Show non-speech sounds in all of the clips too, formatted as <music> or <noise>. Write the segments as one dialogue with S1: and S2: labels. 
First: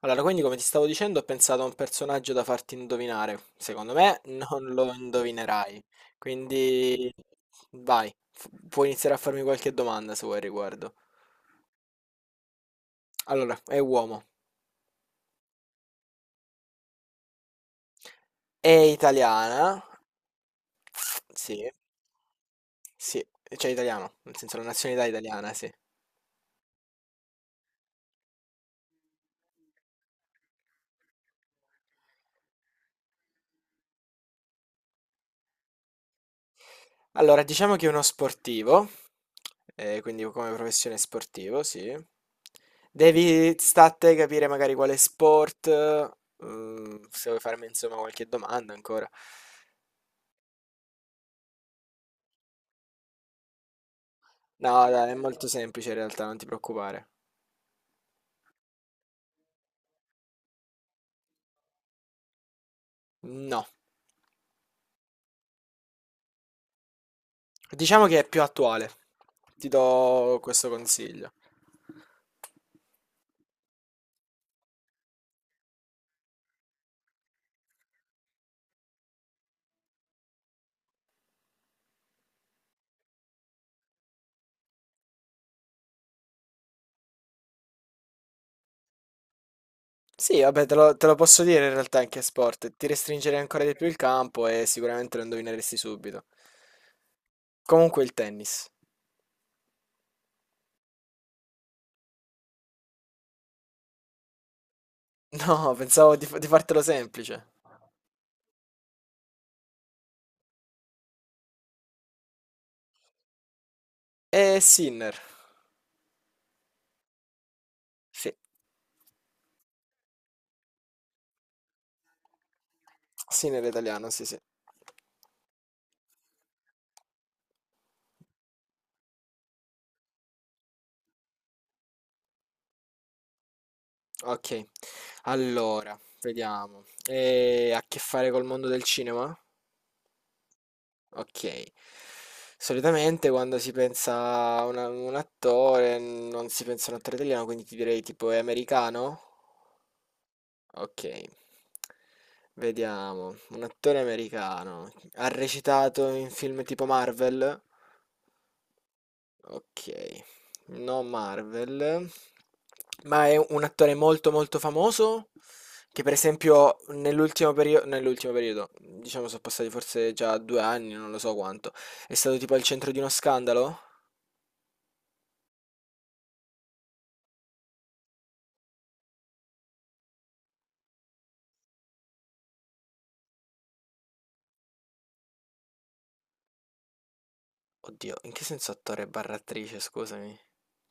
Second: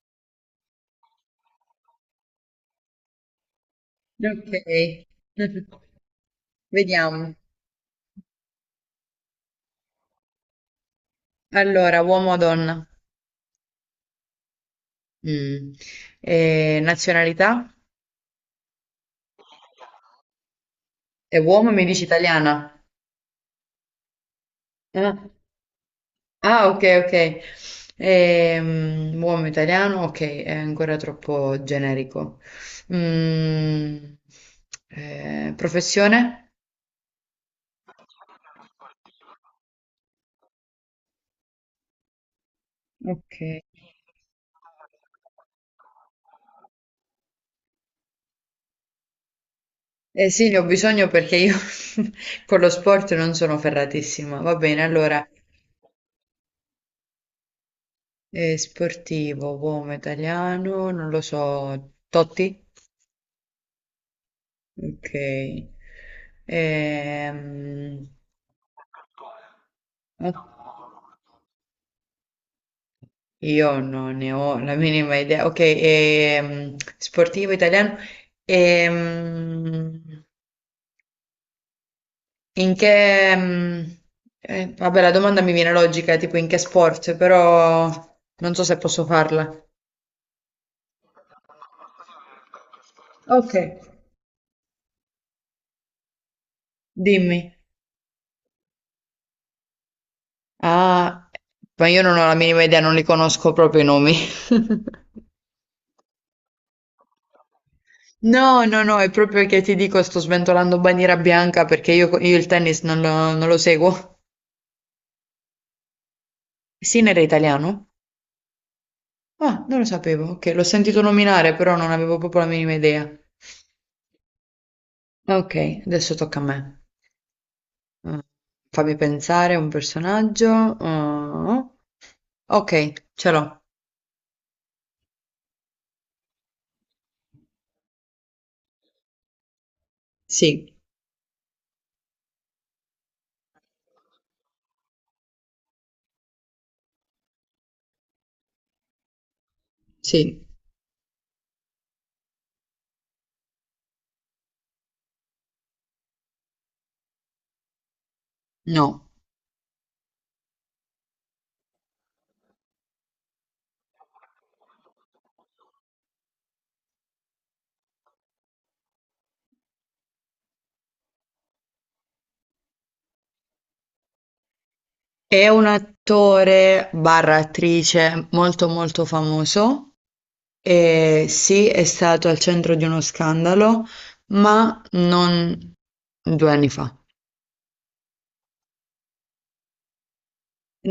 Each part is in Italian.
S1: Allora, quindi come ti stavo dicendo, ho pensato a un personaggio da farti indovinare. Secondo me
S2: Ok,
S1: non lo indovinerai.
S2: <laughs>
S1: Quindi
S2: vediamo.
S1: vai, puoi iniziare a farmi qualche domanda se vuoi al riguardo.
S2: Allora, uomo o donna?
S1: Allora, è uomo.
S2: Mm. Nazionalità?
S1: È italiana?
S2: È
S1: Sì,
S2: uomo, e mi dici italiana?
S1: sì, cioè italiano, nel senso la nazionalità
S2: Ah,
S1: italiana, sì.
S2: ok, ok. Uomo italiano, ok, è ancora troppo generico. Mm, Professione?
S1: Allora, diciamo che è uno sportivo, quindi come professione sportivo, sì.
S2: Ok.
S1: Devi sta a te capire magari quale sport, se vuoi farmi insomma qualche domanda ancora.
S2: Eh sì, ne ho bisogno perché io <laughs> con lo sport non sono ferratissima. Va bene,
S1: No, dai, è
S2: allora.
S1: molto semplice in realtà, non ti preoccupare.
S2: Sportivo, uomo italiano, non lo so, Totti?
S1: No,
S2: Ok.
S1: diciamo
S2: Ehm,
S1: che è più attuale. Ti do questo
S2: oh,
S1: consiglio.
S2: io non ne ho la minima idea. Ok, sportivo italiano. Ehm, in che... ehm, Vabbè, la domanda mi viene logica, tipo in che sport, però non so se posso farla.
S1: Sì, vabbè, te lo posso dire in realtà anche sport. Ti restringerei
S2: Ok.
S1: ancora di più il campo e sicuramente lo indovineresti subito.
S2: Dimmi.
S1: Comunque il tennis.
S2: Ah, ma io non ho la minima idea, non li conosco proprio i nomi. <laughs>
S1: <laughs> No, pensavo di fartelo semplice.
S2: No, no, no, è proprio che ti dico, sto sventolando bandiera bianca perché io il tennis non lo seguo.
S1: È Sinner.
S2: Sinner è italiano?
S1: Sì.
S2: Ah, non lo sapevo. Ok, l'ho sentito nominare, però non avevo proprio la minima idea.
S1: Sinner è italiano, sì, sì.
S2: Ok, adesso tocca a me. Mm, Fammi pensare un personaggio. Oh, ok, ce l'ho.
S1: Ok. Allora, vediamo. Ha a che fare col mondo del cinema?
S2: Sì,
S1: Ok. Solitamente quando si pensa a un attore, non si pensa a un attore italiano, quindi ti direi tipo è americano?
S2: sì,
S1: Ok. Vediamo. Un attore americano. Ha recitato in film tipo Marvel?
S2: no.
S1: Ok, no Marvel, ma è un attore molto molto famoso che per esempio nell'ultimo periodo, diciamo sono passati forse già due anni, non lo so quanto, è stato tipo al centro di uno scandalo?
S2: È un attore barra attrice molto molto famoso. E sì, è stato al centro di uno scandalo, ma non due anni fa.
S1: Oddio, in che senso attore barra attrice, scusami?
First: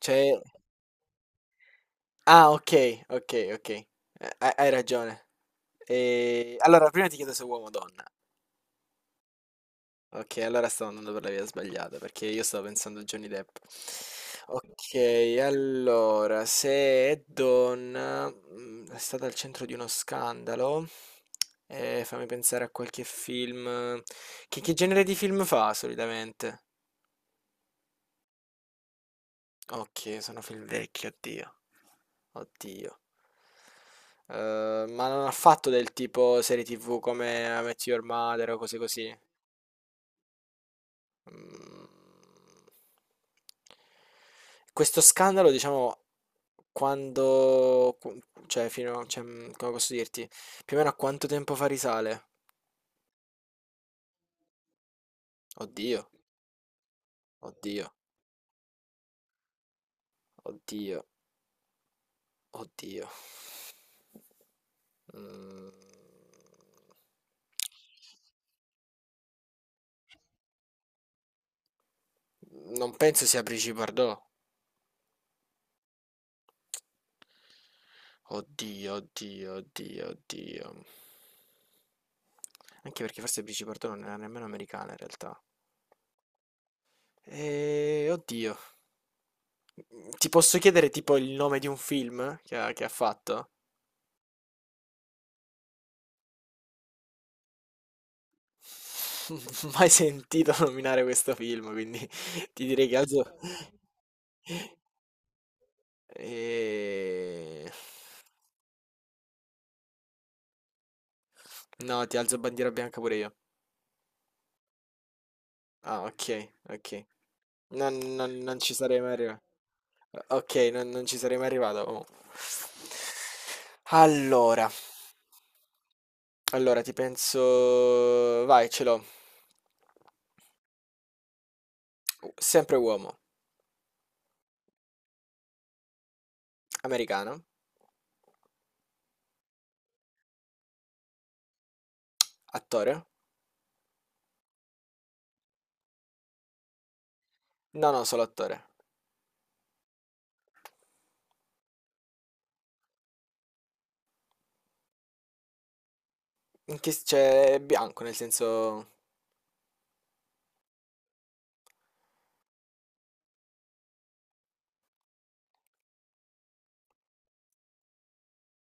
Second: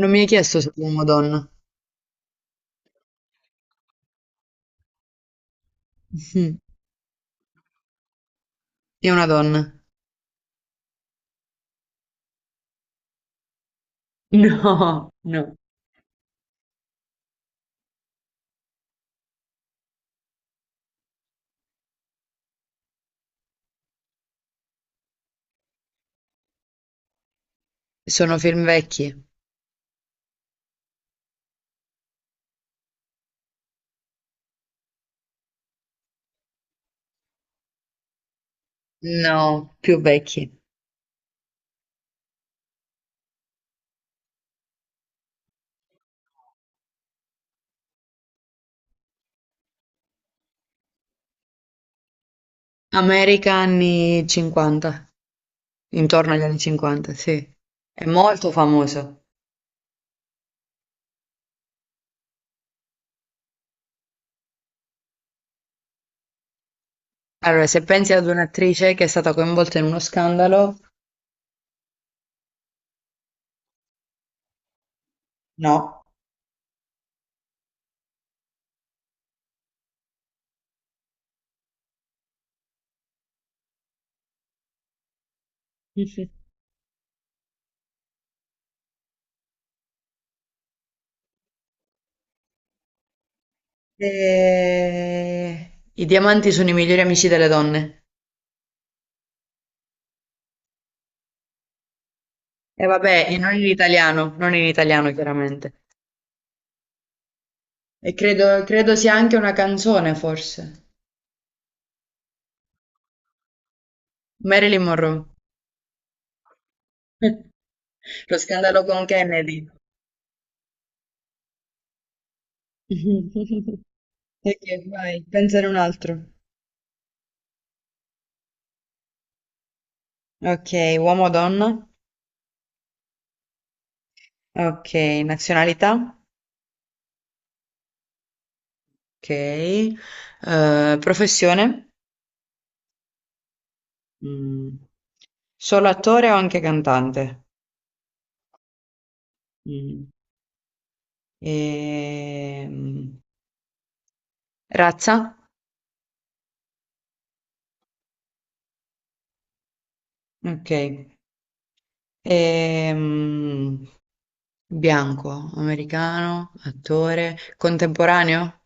S2: Non mi hai chiesto se è uomo o donna.
S1: Ah, ok, ok, ok, hai ragione.
S2: <laughs>
S1: E...
S2: Mhm.
S1: Allora, prima ti chiedo se è uomo o donna.
S2: È una donna.
S1: Ok, allora stavo andando per la via sbagliata perché io stavo pensando a Johnny Depp. Ok,
S2: No, no.
S1: allora, se è donna, è stata al centro di uno scandalo, fammi pensare a qualche film. Che genere di film fa solitamente?
S2: Sono film vecchi.
S1: Ok, sono film vecchi, oddio. Oddio. Ma non ha fatto del tipo serie TV come I Met Your Mother o cose così?
S2: No, più vecchi.
S1: Mhmm, questo scandalo, diciamo, quando qu cioè fino a cioè, mhmm, come posso dirti, più o meno a quanto tempo fa risale?
S2: America anni 50,
S1: Oddio,
S2: intorno agli anni 50, sì.
S1: oddio,
S2: È molto famoso.
S1: oddio, oddio. Mhmm,
S2: Allora, se pensi ad un'attrice che è stata coinvolta in uno scandalo,
S1: non penso sia Brigitte Bardot.
S2: no.
S1: Oddio, oddio, oddio, oddio. Anche perché forse Brigitte Bardot non era nemmeno americana in realtà.
S2: Mhm.
S1: Oddio. Ti posso chiedere tipo il nome di un film che ha fatto?
S2: I diamanti sono i migliori amici delle donne.
S1: <laughs> Mai sentito nominare questo film, quindi <laughs> ti
S2: E
S1: direi che alzo...
S2: vabbè, e non in italiano chiaramente.
S1: Eh,
S2: E credo sia anche una canzone, forse.
S1: no, ti alzo bandiera bianca pure io.
S2: Marilyn Monroe.
S1: Ah, ok, ok.
S2: <laughs> Lo
S1: Non ci
S2: scandalo
S1: sarei
S2: con
S1: mai arrivato.
S2: Kennedy.
S1: Ok, non ci sarei mai arrivato. Oh.
S2: <laughs>
S1: Allora,
S2: Ok, vai, pensare un altro.
S1: allora ti penso... Vai, ce l'ho.
S2: Ok, uomo o donna?
S1: Sempre uomo,
S2: Ok, nazionalità?
S1: americano,
S2: Ok. Professione?
S1: attore.
S2: Mm. Solo attore o anche cantante?
S1: No, no, solo attore.
S2: Mm. Ehm, Razza?
S1: Cioè, è bianco, nel senso...
S2: Ok. Ehm, Bianco, americano, attore, contemporaneo.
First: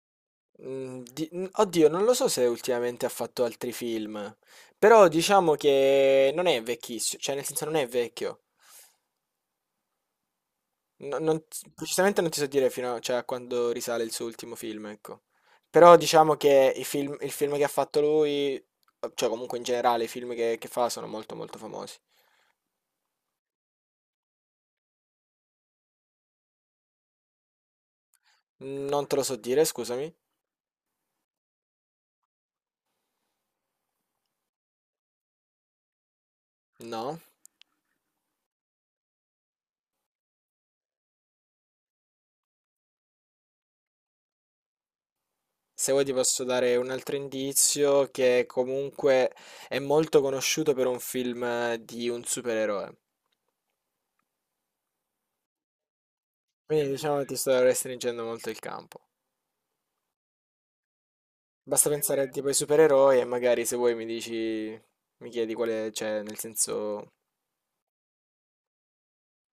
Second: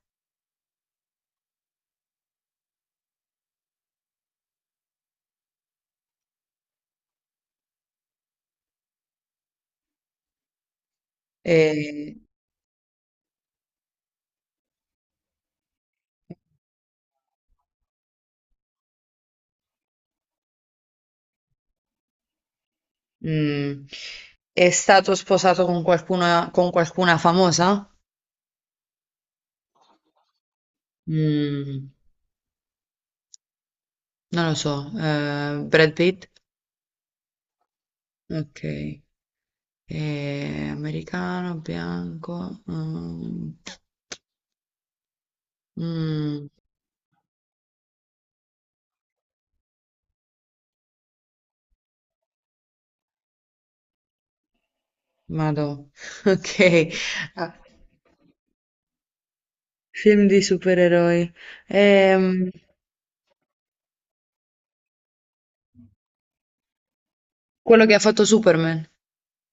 S1: oddio, non lo so se ultimamente ha fatto altri film, però diciamo che non è vecchissimo, cioè nel senso non è vecchio. No- non-
S2: E,
S1: precisamente non ti so dire fino a, cioè, a quando risale il suo ultimo film, ecco. Però diciamo che il film che ha fatto lui, cioè comunque in generale i film che fa sono molto molto famosi.
S2: mm, è stato sposato con con qualcuna famosa?
S1: Non te lo so dire, scusami.
S2: Mm, Non lo so. Brad Pitt?
S1: No.
S2: Ok. Americano, bianco.
S1: Se vuoi ti posso
S2: Mm,
S1: dare un altro indizio che comunque è molto conosciuto per un film di un supereroe.
S2: Madò. <laughs>
S1: Quindi
S2: Ok.
S1: diciamo che ti
S2: Ah,
S1: sto restringendo molto il campo.
S2: film di supereroi.
S1: Basta pensare a tipo
S2: Ehm,
S1: ai supereroi e magari se vuoi mi dici, mi chiedi quale c'è, nel senso
S2: Quello che ha fatto Superman.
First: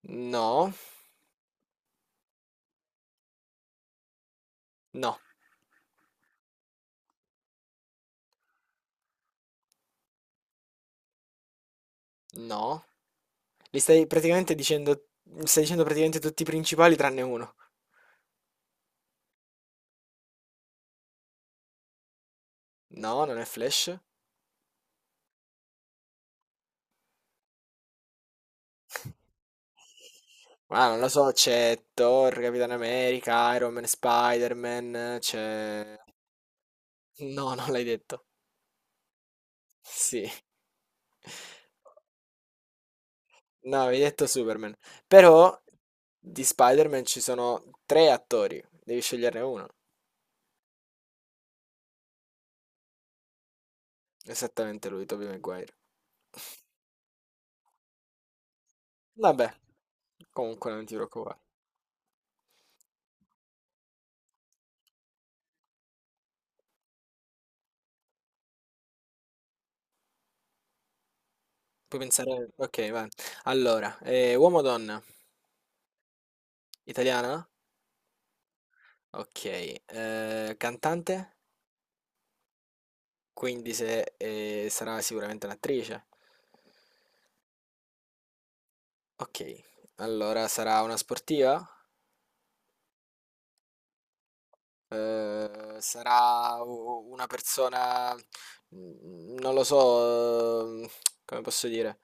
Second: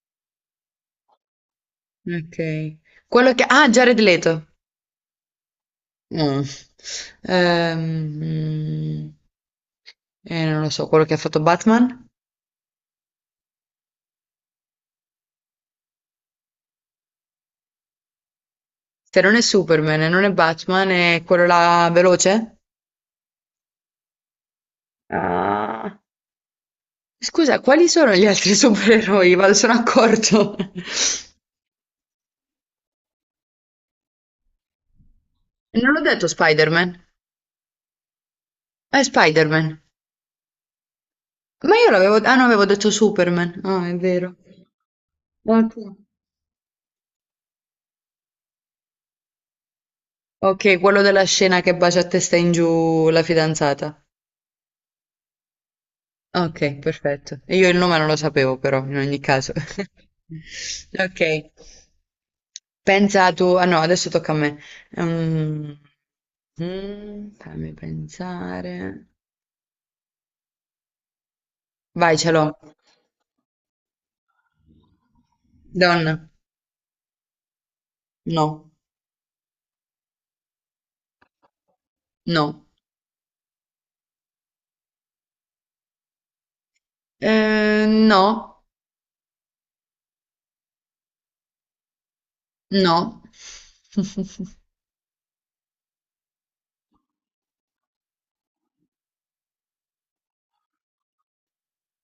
S1: no,
S2: Ok. Quello che... Ah, Jared Leto.
S1: no,
S2: No. Ehm, mm, Non lo so, quello che ha fatto Batman?
S1: no. Li stai praticamente dicendo, stai dicendo praticamente tutti i principali tranne uno.
S2: Se non è Superman e non è Batman, è quello là veloce?
S1: No, non è Flash.
S2: Ah. Scusa, quali sono gli altri <laughs> supereroi? Vado, sono accorto.
S1: Ah, non lo so, c'è Thor, Capitan America, Iron Man, Spider-Man,
S2: Non
S1: c'è...
S2: l'ho detto Spider-Man.
S1: No, <laughs> non l'hai detto.
S2: È Spider-Man.
S1: Sì.
S2: Ma io l'avevo... Ah, no, avevo detto Superman.
S1: No,
S2: Ah, è
S1: avevi detto
S2: vero.
S1: Superman. Però
S2: Ok,
S1: di Spider-Man ci sono tre attori. Devi sceglierne uno.
S2: Ok, quello della scena che bacia a testa in giù la fidanzata.
S1: Esattamente lui, Tobey Maguire.
S2: Ok, perfetto. Io il nome non lo sapevo però, in ogni
S1: Vabbè,
S2: caso. <laughs>
S1: comunque non ti
S2: Ok,
S1: preoccupare.
S2: pensa tu... Ah no, adesso tocca a me. Fammi pensare.
S1: Puoi
S2: Vai, ce l'ho.
S1: pensare... Ok, va. Allora, uomo o donna?
S2: Donna.
S1: Italiana?
S2: No,
S1: Ok. Cantante?
S2: no.
S1: Quindi se, sarà sicuramente un'attrice.
S2: No,
S1: Ok. Allora, sarà una sportiva?
S2: no. <laughs>
S1: Una persona, non lo so, come posso dire,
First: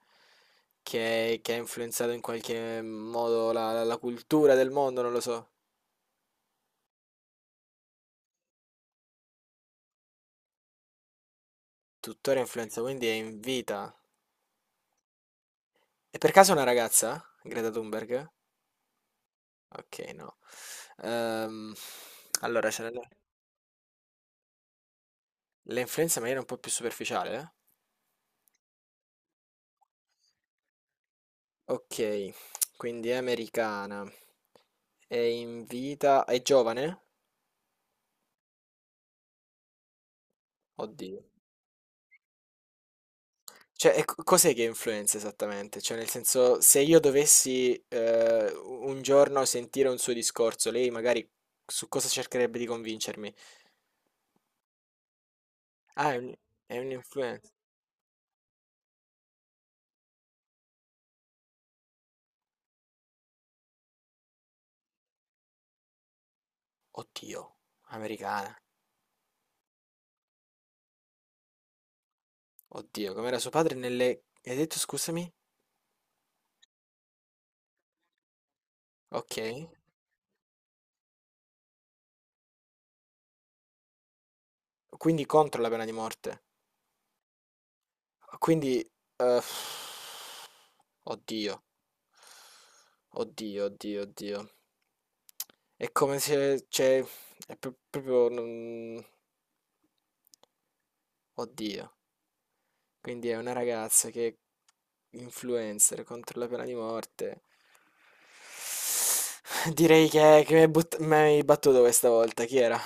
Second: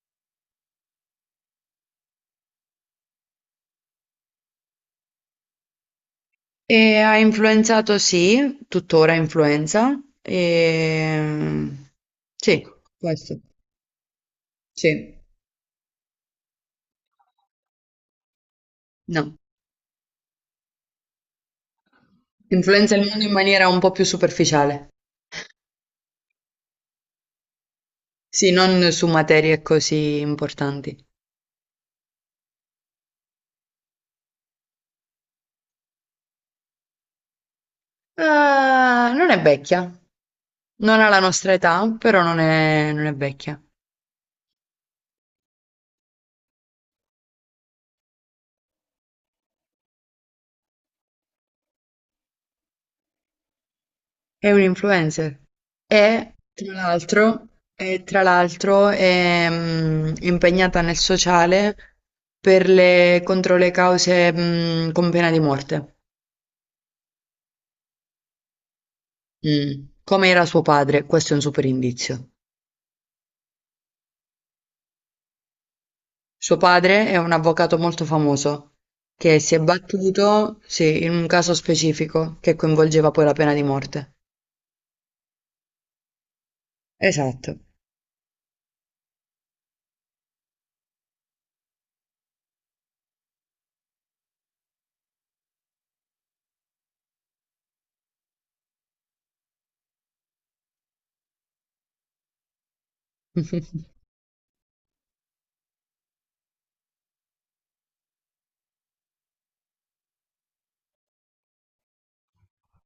S1: che ha influenzato in qualche modo la cultura del mondo, non lo so.
S2: E ha influenzato, sì, tuttora influenza. E...
S1: Tuttora
S2: Sì,
S1: influenza, quindi è in
S2: questo.
S1: vita.
S2: Sì,
S1: E per caso è una ragazza? Greta Thunberg?
S2: no.
S1: Ok, no. Ehm, allora,
S2: Influenza il mondo in maniera un po' più superficiale.
S1: la influenza in maniera un po' più superficiale, eh?
S2: Sì, non su materie così importanti.
S1: Ok, quindi è americana. È in vita. È giovane?
S2: Eh, Non è vecchia, non ha la
S1: Oddio.
S2: nostra età, però non è vecchia.
S1: Cioè, cos'è che influenza esattamente? Cioè, nel senso, se io dovessi un giorno sentire un suo discorso, lei magari su cosa cercherebbe di convincermi?
S2: È un influencer.
S1: Ah, è un-
S2: E tra
S1: è
S2: l'altro,
S1: un'influenza.
S2: e, tra l'altro è impegnata nel sociale per contro le cause con pena di morte,
S1: Oddio, americana.
S2: Mm. Come era suo padre. Questo è un super indizio.
S1: Oddio, com'era suo padre nelle... Hai detto, scusami?
S2: Suo padre è un avvocato molto famoso, che si è
S1: Ok.
S2: battuto, sì, in un caso specifico che coinvolgeva poi la pena di morte.
S1: Quindi contro la pena di morte.
S2: Esatto.
S1: Quindi... eh, oddio, oddio, oddio, oddio. È come se... Cioè, proprio... non- Oddio, quindi è una
S2: <laughs>
S1: ragazza che influencer contro la pena di morte. Direi che mi hai battuto questa volta, chi era?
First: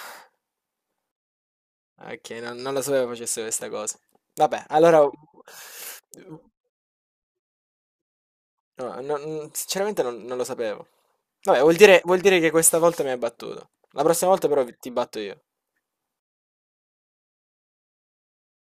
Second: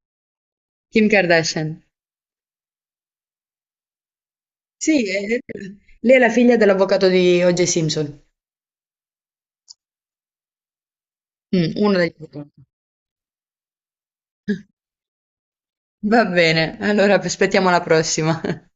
S2: Kim Kardashian.
S1: Ok, non lo sapevo facesse questa cosa. Vabbè, allora...
S2: Sì, è- Lei è la figlia dell'avvocato di O.J. Simpson.
S1: no, sinceramente non lo sapevo. Vabbè,
S2: Mm, uno degli
S1: vuol dire che
S2: avvocati.
S1: questa volta mi hai battuto. La prossima volta però
S2: <laughs>
S1: ti batto io.
S2: Va bene, allora aspettiamo la prossima. <laughs>